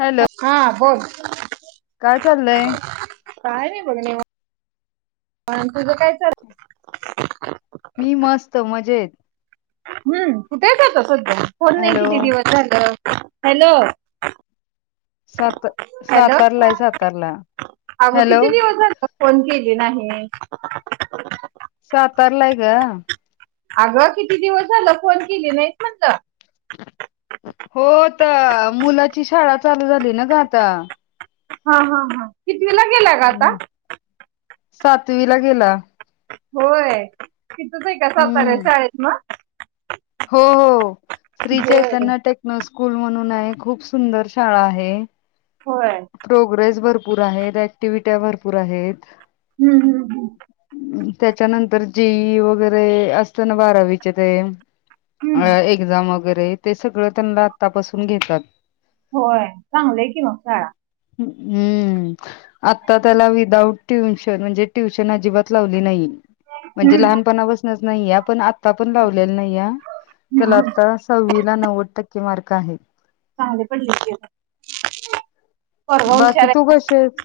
Hello हा बोल. काय चाललंय. पण तुझं काय चाल मी मस्त मजेत हम्म कुठेचातो सध्या फोन नाही हॅलो किती दिवस झालं हॅलो. सात हॅलो सातारलाय सातारला अगं हॅलो किती दिवस झालं फोन केली नाही. सातारलाय का. अगं किती दिवस झालं फोन केली नाहीत म्हणलं. हो आता मुलाची शाळा चालू झाली ना ग! आता हा हा हा कितवीला गेला ग आता? सातवी ला गेला. होय तीथच आहे का सातारा हम्म शाळेत मग हो हो श्री होय चैतन्य टेकनो स्कूल म्हणून हाय. खूप सुंदर शाळा आहे. होय प्रोग्रेस भरपूर आहेत. ऍक्टिव्हट्या भरपूर आहेत. हम्म हम्म ह्. अं, त्याच्यानंतर जेई वगैरे असतं ना बारावीचे ते अ हम्म एक्झाम वगैरे ते सगळं त्यांना आतापासून घेतात. होय चांगलंय की मग शाळा ह हम्म. आता त्याला विदाउट ट्युशन म्हणजे ट्युशन अजिबात लावली नाही. म्हणजे हम्म लहानपणापासनच नाहीए पण आता पण लाव लेली नाही हा तर, हम्म तेला हम्म आता सहाविला नव्वद टक्के मार्क आहेत. चांगले पडलेत की मग पोरग बाकी हुशार तू हाय. कशी आहेस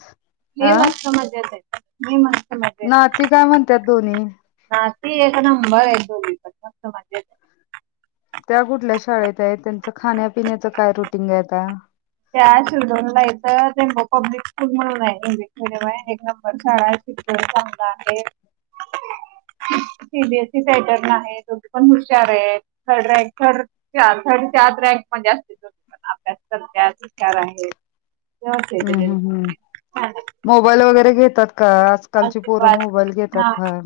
मी अ मस्त मजेत हाय मी मस् नाती काय म्हणत्यात दोन्ही? ती एक नंबर आहेत. दोघी पण मस्त मजेत आहेत. त्या कुठल्या शाळेत आहेत, त्यांच खाण्यापिण्याचं काय रुटीन हाय आता? त्या शिरढोण ला आहेत. इथं ते पब्लिक स्कूल म्हणून आहे, इंग्लिश मिडियम आहे एक नंबर शाळा हाय शिक्षण चांगलं आहे. [inaudible] सीबीएसई पॅटर्न आहे. दोघी पण हुशार आहेत. थर्ड रँकर थर्ड त्याचं रँक मध्ये असतेत दोघी पण, अभ्यास करत्यात हुशार आहेत. व्यवस्थित ह आहे त्यांचं ह ह दोघींचं मोबाईल वगैरे घेत. [unintelligible] अ फार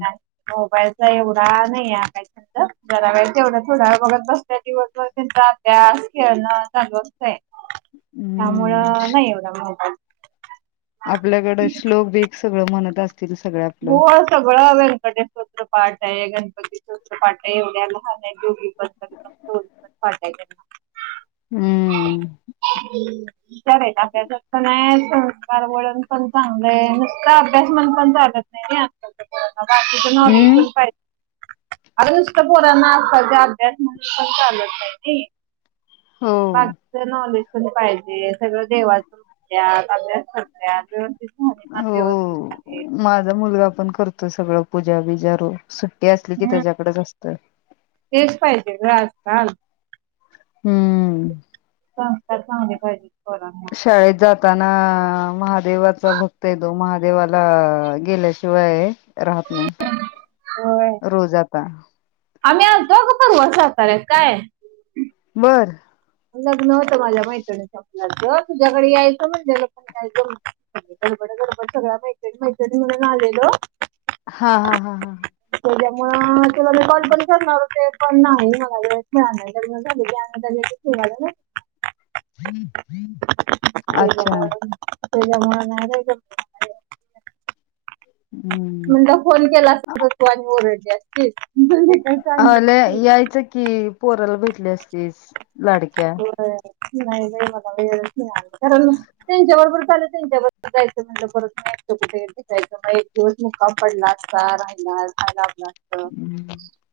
मोबाईलचा एवढा नाही काय अभ्यास करत्यात. घेतात जरा वेळ तेवढंच, थोडावेळ बघत बसत्यात दिवसभर तेंचा अभ्यास, खेळणं चालू असतंय हम्म त्यामुळं नाही एवढा मोबाईल आपल्याकड श्लोक बीक सगळं म्हणत असत्यात. होय सगळं व्यंकटेश्वर स्त्रोत पाठ हाय गणपती स्त्रोत पाठ हाय उद्या आणि सांगितलय तो पण दोघींना पण पाठ हाय हम्म हम्म [inaudible] विचारायच अभ्यासात पण हाय, संस्कार वळण पण चांगलंय नुसता अभ्यास म्हनुण पण चालत नाही आताच्या पोरांना बाकीच नॉलेज हम्म पण पाहिजे. अग नुसत पोरांना आताच्या अभ्यास म्हणून पण चालत नाही नी हो बाकीच नॉलेज पण पाहिजे, सगळं देवाच म्हणत्यात, अभ्यास करत्यात. राहणीमान हो व्यवस्थित आहे. हो माझा मुलगा पण करतोय, सगळं पूजा बिजा रोज ते असली की हम्म त्याच्याकडेच असतं. तेच पाहिजे ग आजकाल हम्म. संस्कार चांगले पाहिजे. शाळेत जात ताना महादेवाचा भक्त आहेे. तो महादेवाला गेल्याशिवाय राहत नाही रोज आता आमी आलतो अग परवा साताऱ्यात काय? बर. यायच तुझ्याकडे यायचं म्हटलेल पण काय जमल? अग गडबड गडबड सगळ्या मैत्रीणी मैत्रीणी मिळून आलेलो. हा हा हा हा. मुळे तुला मी कॉल पण करणार होते पण नाही मलाळा म झा की हम्म ते ते हम्म म्हटल फोन केला असता तर तू आणखी ओरडली असतीस म्हणजे काय अला सांगितलं यायचं की पोराला भेटली असतीस लाडक्या होय नाही नाही मला वेळच नाही आज कारण त्यांच्याबरोबर लं त्यांच्याबरोबर जायचं म्हणट परत माचं कुठे जायचं एक दिवस मुक्काम पडला असता राहिला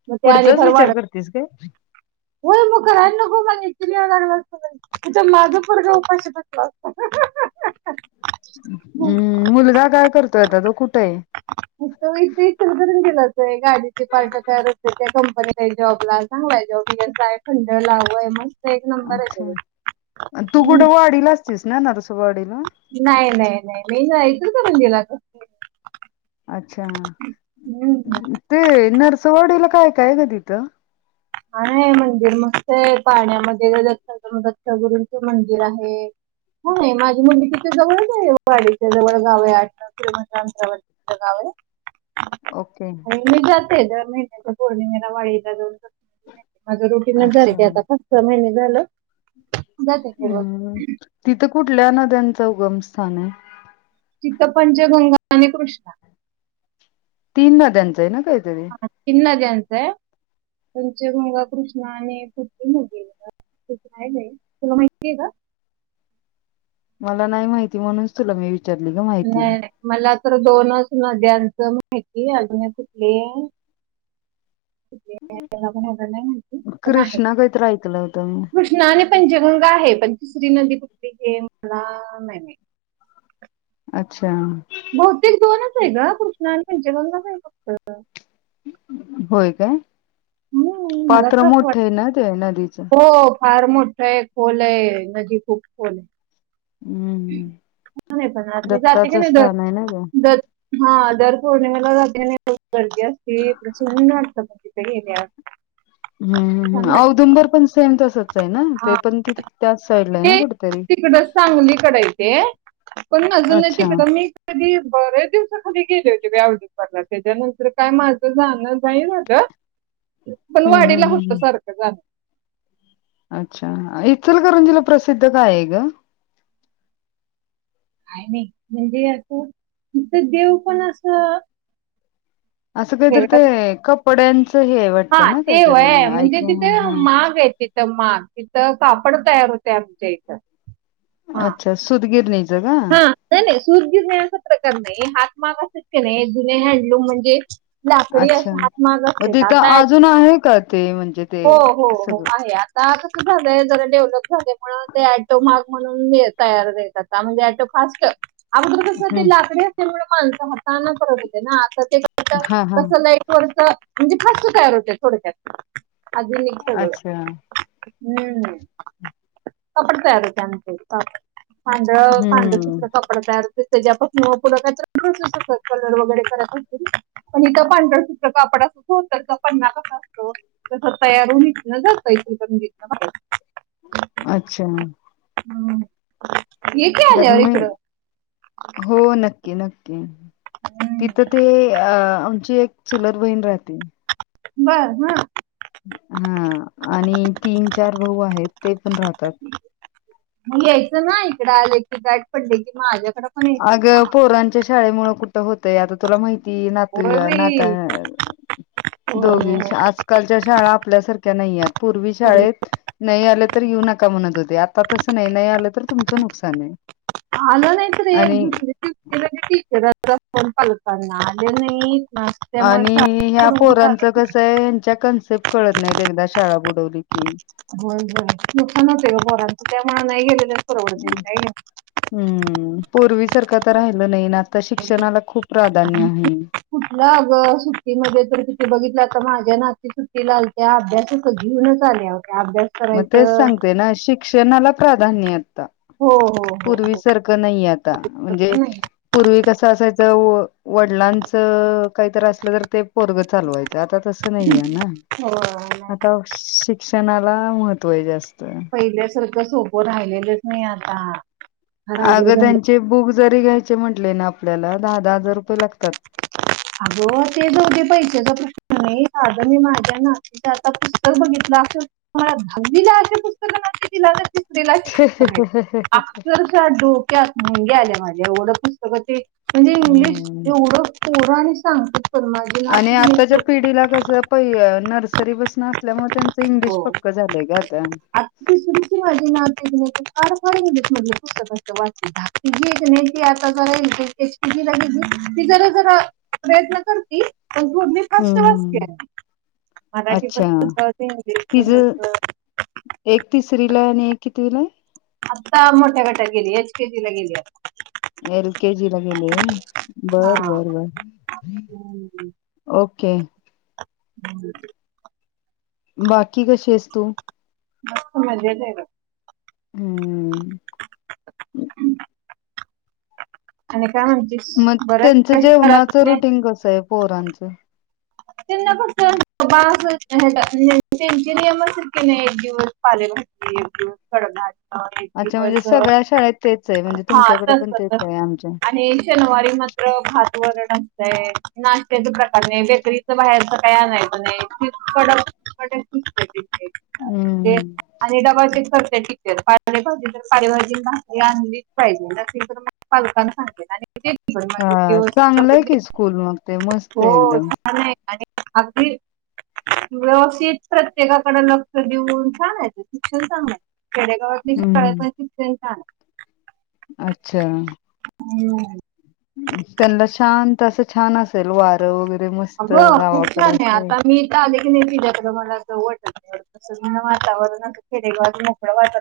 मग ते आणि पुढचाच विचार भरवाडत करतेस काय होय मकर नको म चि लागला असत तथ माध पर उपाशी टकला अस हम् मुलगा काय करतोय आता तो कुठं आहे म इ इथ गेला गाडीचे पार्ट तयार असते त्या कंपनीला जॉबला चांगला आहे जॉब तय खथंड लावूय मग अच्छा तू हम्म. कुठं वाडीला असतीस ना नरस वाडीला मे ऐच का म्हणंदेला का अच्छा ते नरसवाडीला ऐ काय ग तिथं हा मंदिर मस्त आहे पाण्यामध्ये दत्त गुरू दत्त गुरूंचे मंदिर आहे होय माझी मुलगी तिथ जवळच आहे वाडीच्या जवळ गाव आहे आठि गाव आहे ओके आणि मी जाते दर महिन्याच्या पौर्णिमेला वाळीला दोन माझं रुटीनच झा र अच्छा ते आता पाच सहा महिने झालं जाते मी रोज हम्म तिथं कुठल्या नद्यांचं उगमस्थान आहे चितपंचगंगा आणि कृष्णा तीन नद्यांचं आहे ना काहीतरी हा तीन नद्यांच आहे पंच गंगा कृष्णा आणि पुट न गेला य आहे तुला माहिती आहे का मला नाही माहिती म्हणूनच तुला मी विच नाही नाही मला तर दोनच नद्यांचं माहिती अजून कुठली [inaudible] आहे कृष्णा काहीतरी ऐकलं होतं मी कृष्णा आणि पंचगंगा आहे तिसरी नदी पकली हे मला नाही अच्छा बहुतेक दोनच आहे का कृष्णा आणि यांचे बंगच आहे फक्त होय काय हम्म, मला पात्र तर असं वाटतं मोठे ना ते नदीचं हो फार मोठा आहे खोल आहे नदी खूप खोल आहे हम्म नाही पण आले जाते की दत्ताचं नाही जर स्थान आहे ना ग जर हा दर पौर्णिमाला जने गर्दी असतेून वाटत म तिथे घेण्या हम् औदुंबर पण सेम तसच आहे ना हा ते पण तिथ त्याच साईडला आहे ना कुठेतरी सांगली इकड इथे पण अजून अच्छा तिकड हम्म मी बर्याच दिवसा खाली गेले होते बवजपला त्याच्यानंतर काय माझं जाण जाई माझ पण हम्म वाढला हम्म होत हम्म सारखं जाणं अच्छा इचलकरंजीला प्रसिद्ध काय आहे ग काय नाही म्हणजे आता तथ देव पण असं असं काहीत ते वेगळाच- कपड्यां हा तेव आहे म्हणजे तिथे हा माग आहे तिथ मान तिथं कापड तयार होते आमच्या इथं हा अच्छा सुधगीर नि हा नाहीले दूध घिरणे असा प्रकार नाही हात माग असत क नाही जुने हँडलूम म्हणजे लाकडी अच्छा हातमाग मग असते तिथं आता अजून आहे का ते म्हणजे ते हो हो हो सगळं आहे आ आ कस झालंय जरा डेव्हलप झाल्या ते टोमार्ग म्हणून तयारतातता म्हणजे फ अगर कस हम्म लाकडी असल्यामुळे माणसं हातना फरक होते ना आ कस हा हा एकडचं म्हणजे फस्ट तयार होते थोडक्यात अज मस ब अच्छा हम्म कपडे प्या द त्यांतेांडळा हम्म कपडा तयार हो म कलर वगैरे पण इथं पांढरसत्र कापडा सुचो तरचा पन्ना कसा असतो तस तयार होून इचलं जातय घ बर अच्छा हम्म ये की क आल्यावर म इकडं हो नक्की नक्की तिथं ते अ आमची एक चुलत बहीण राहते बर हा हा आणि तीन चार भाऊ आहेत ते पण राहतात म यायचं ना इकडे आलं की बॅट पडले की माझ्या अग पोरांच्या शाळेमु कुठं होतंय आता तुला माहिती त ना तू होय ना बाई होय दोघी होय आजकालच्या शाळा ल्याार्या नाही पूर् होय शाेत नाही आ तर येऊ नका म्हणत होते आता तसं नाही नाही आलं तर तुमचं नुकसान आहे आलं नाहीत रे एक आणि दुसर टीचर पालताना आलं नाही त्यामुळे आणि शाळा ह्या बुडवून पोरांच काढत कस आहे हच्या कन्सेप्ट कळत नाहीत एकदा शाळाप होय ज दखानत पर त ते आम हम्म पूर्वी सारखं तर राहिलं नाही ना आता शिक्षणाला खूप प्राधान्य आहे कुठलं अगं सुट्टीमध्ये तर किठे बघितलं समाजा ना तिथु तिलाल त्या अभ्यासाक जीवनच आल्या होत मग तेच सांगते ना शिक्षणाला प्राधान्य हो हो हो पूर्वी हो सारखं नाही आता म्हणजे तसं नाही पूर्वी कसं असायचं वडिलांच काहीत असलं तर ते परग चालवायच आता तस नाही आहे ना हो नाही आता शिक्ष महत्वा असत पहिल्यासारखं सोपं राहिलेलंच नाही आता फार अवघड अगं झालं त्यांचे बुक जरी घ्यायचे म्हटले ना आपल्याला दहा दहा हजार रुपये लागतात अगो ते दोघे पैशाचा प्रश्न नाही आध मी माझ्या नातीचे आता पुस्तक बघितलं तु्हाला लीला पुस्तक मा श अर डोक्यात म्या आल्या माझ्या एवढं पुस्तकं ते म्हणजे इंग्लिश हम्म एवढं परं आणि सांग आणि आताच्या पिढीला कस प नर्सरी बस न असल्यामुळे त्यांच इंग्लिश पक्क झालं हो का तर त सुुचीवा मात नाही खू सत्य की ज एक नी आताची लगे ज प्रय कर दो हम्म पा हम्म मराठी अच्छा पद् इंग्लिश तिझं प एक तिसरी ला आणि एक त्रीला आत्ता मोठ्या गटात गेली एच केजी ला गेली आता एल केजी ला गेले बर हा बर बर ओके हम् बाकी कशीस तू? ब मजच ना. हम् आणि काय म्हणतेस मग बरं त्यांच आहे जेवणाच घरातले रुटीन कस आहे पोरांचं? त्यांना फक्त त्यांचे नियम अस की नाही एक दिवस पाले अच्छा [unintelligible] म्हणजे दिवस सगळ्या शाळेत तेच आहे म्हणजे हाच तुमच्याकडे पण तेच आहे आमच्या आणि शनिवारी म [unintelligible] बाहेरच काय नाही पण कड हम्म. आणि डब्बा चेक कजी पालेभाजीली पाहिजे असेल तर पालकांना सांगेल आणि हा चांगलंय की स्कूल मग ते मस्त हो आहे एकदम नाही आणि अगदी अशीच प्रत्येकाकड लक्ष देऊन छान आहेत शिक्षण चांगला आहे. जडेगावात हम्म. कळपाट अच्छा! हम् त्यांना शांत असं छान असेल वारं वगरे अ ब खूप छान आहे, आता मी इथ आले की नाय तुझ्याकड मला अस वाटत वातावरण खेडेगावात मोकळं वागा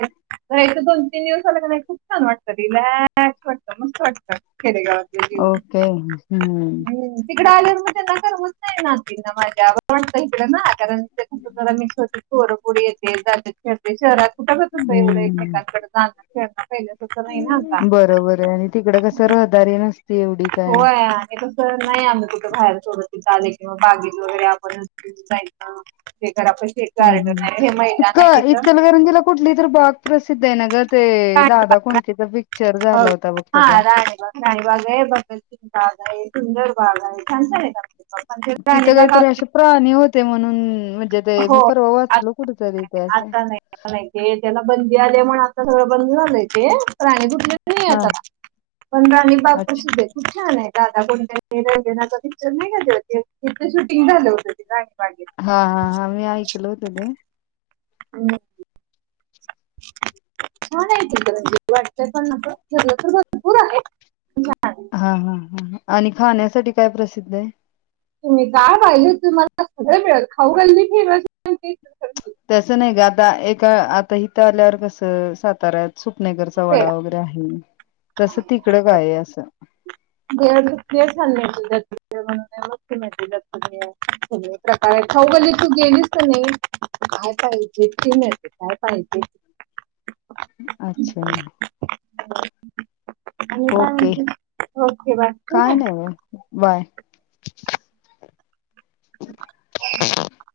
[unintelligible] तर एकथं दोन तीन दिवस आला का नाही खूप छान वाटतं रिलॅक्स वाटतं मस्त वाटतं खेडेगावात ओके हम्म. इ आल्यावर न होत नाही ना माझ इ कारण [unintelligible] पोरा पोरी येतेत खेळते शहरात कुठं बच अस एवढ हम्म. एकमेकांकडे जाणार खेळणार. बरोबर आहे, आणि तिकड कस रहदारी नसती एवढी हो काय नाय आमही कसं नाय आणि कुठ बाहेर किंवा बागी वगैरे आपण जायच हम्म हम्म तिथं इचलगरंजिला कुठली इ तर बाग प्रसिद्ध आहे ना ग,? हा ते दादा कोंडकेचा पिक्चर झाला होता बघ त्याचा राणीबाग, राणीबाग आहे बघ आहे. सुंदर बाग आहे छानच आहे. तिथं काहीतरी असे प्राणी होते म्हणून म्हणजे ते हो मी परवा आत- वाचलो कुठेतरी नाही, त्या नाही, आता नाही नाही ते त्याला बंदी आल्यामूळ आता सगळं बंद झालंय ते प्राणी दु [unintelligible] हा दादा अच्छा कोंडके पिक्चर नाही का त्यो तिथे शूटिंग झालं होतते ते. राणीबागेत हा हा हा मी ऐकल होतं ते. अ [unintelligible] छान आहेण वाट प तर भरपूर आहे. हा हा हा आणि खाण्यासाठी काय प्रसिद्ध हाय? तुम्ही पाहिले तुम्हाला सगळं मिळत खाऊ गल्ली फेमस तस नाही ग, आता एका आता हथं आल्यावर कसं साताऱ्यात सुपनेकरचा वडा वगैरे आहे. तसं तिकडं [unintelligible] काय आहे असं [unintelligible] प्रकारे खाऊ गल्लीत तू गेलीस का नाहीस काय पाहिजे इतकी माते काय पाहिजे [inaudible] अच्छा! [inaudible] आणि काय ओके म्हणते ओके बाय ठेवू काय नाही बाय. ह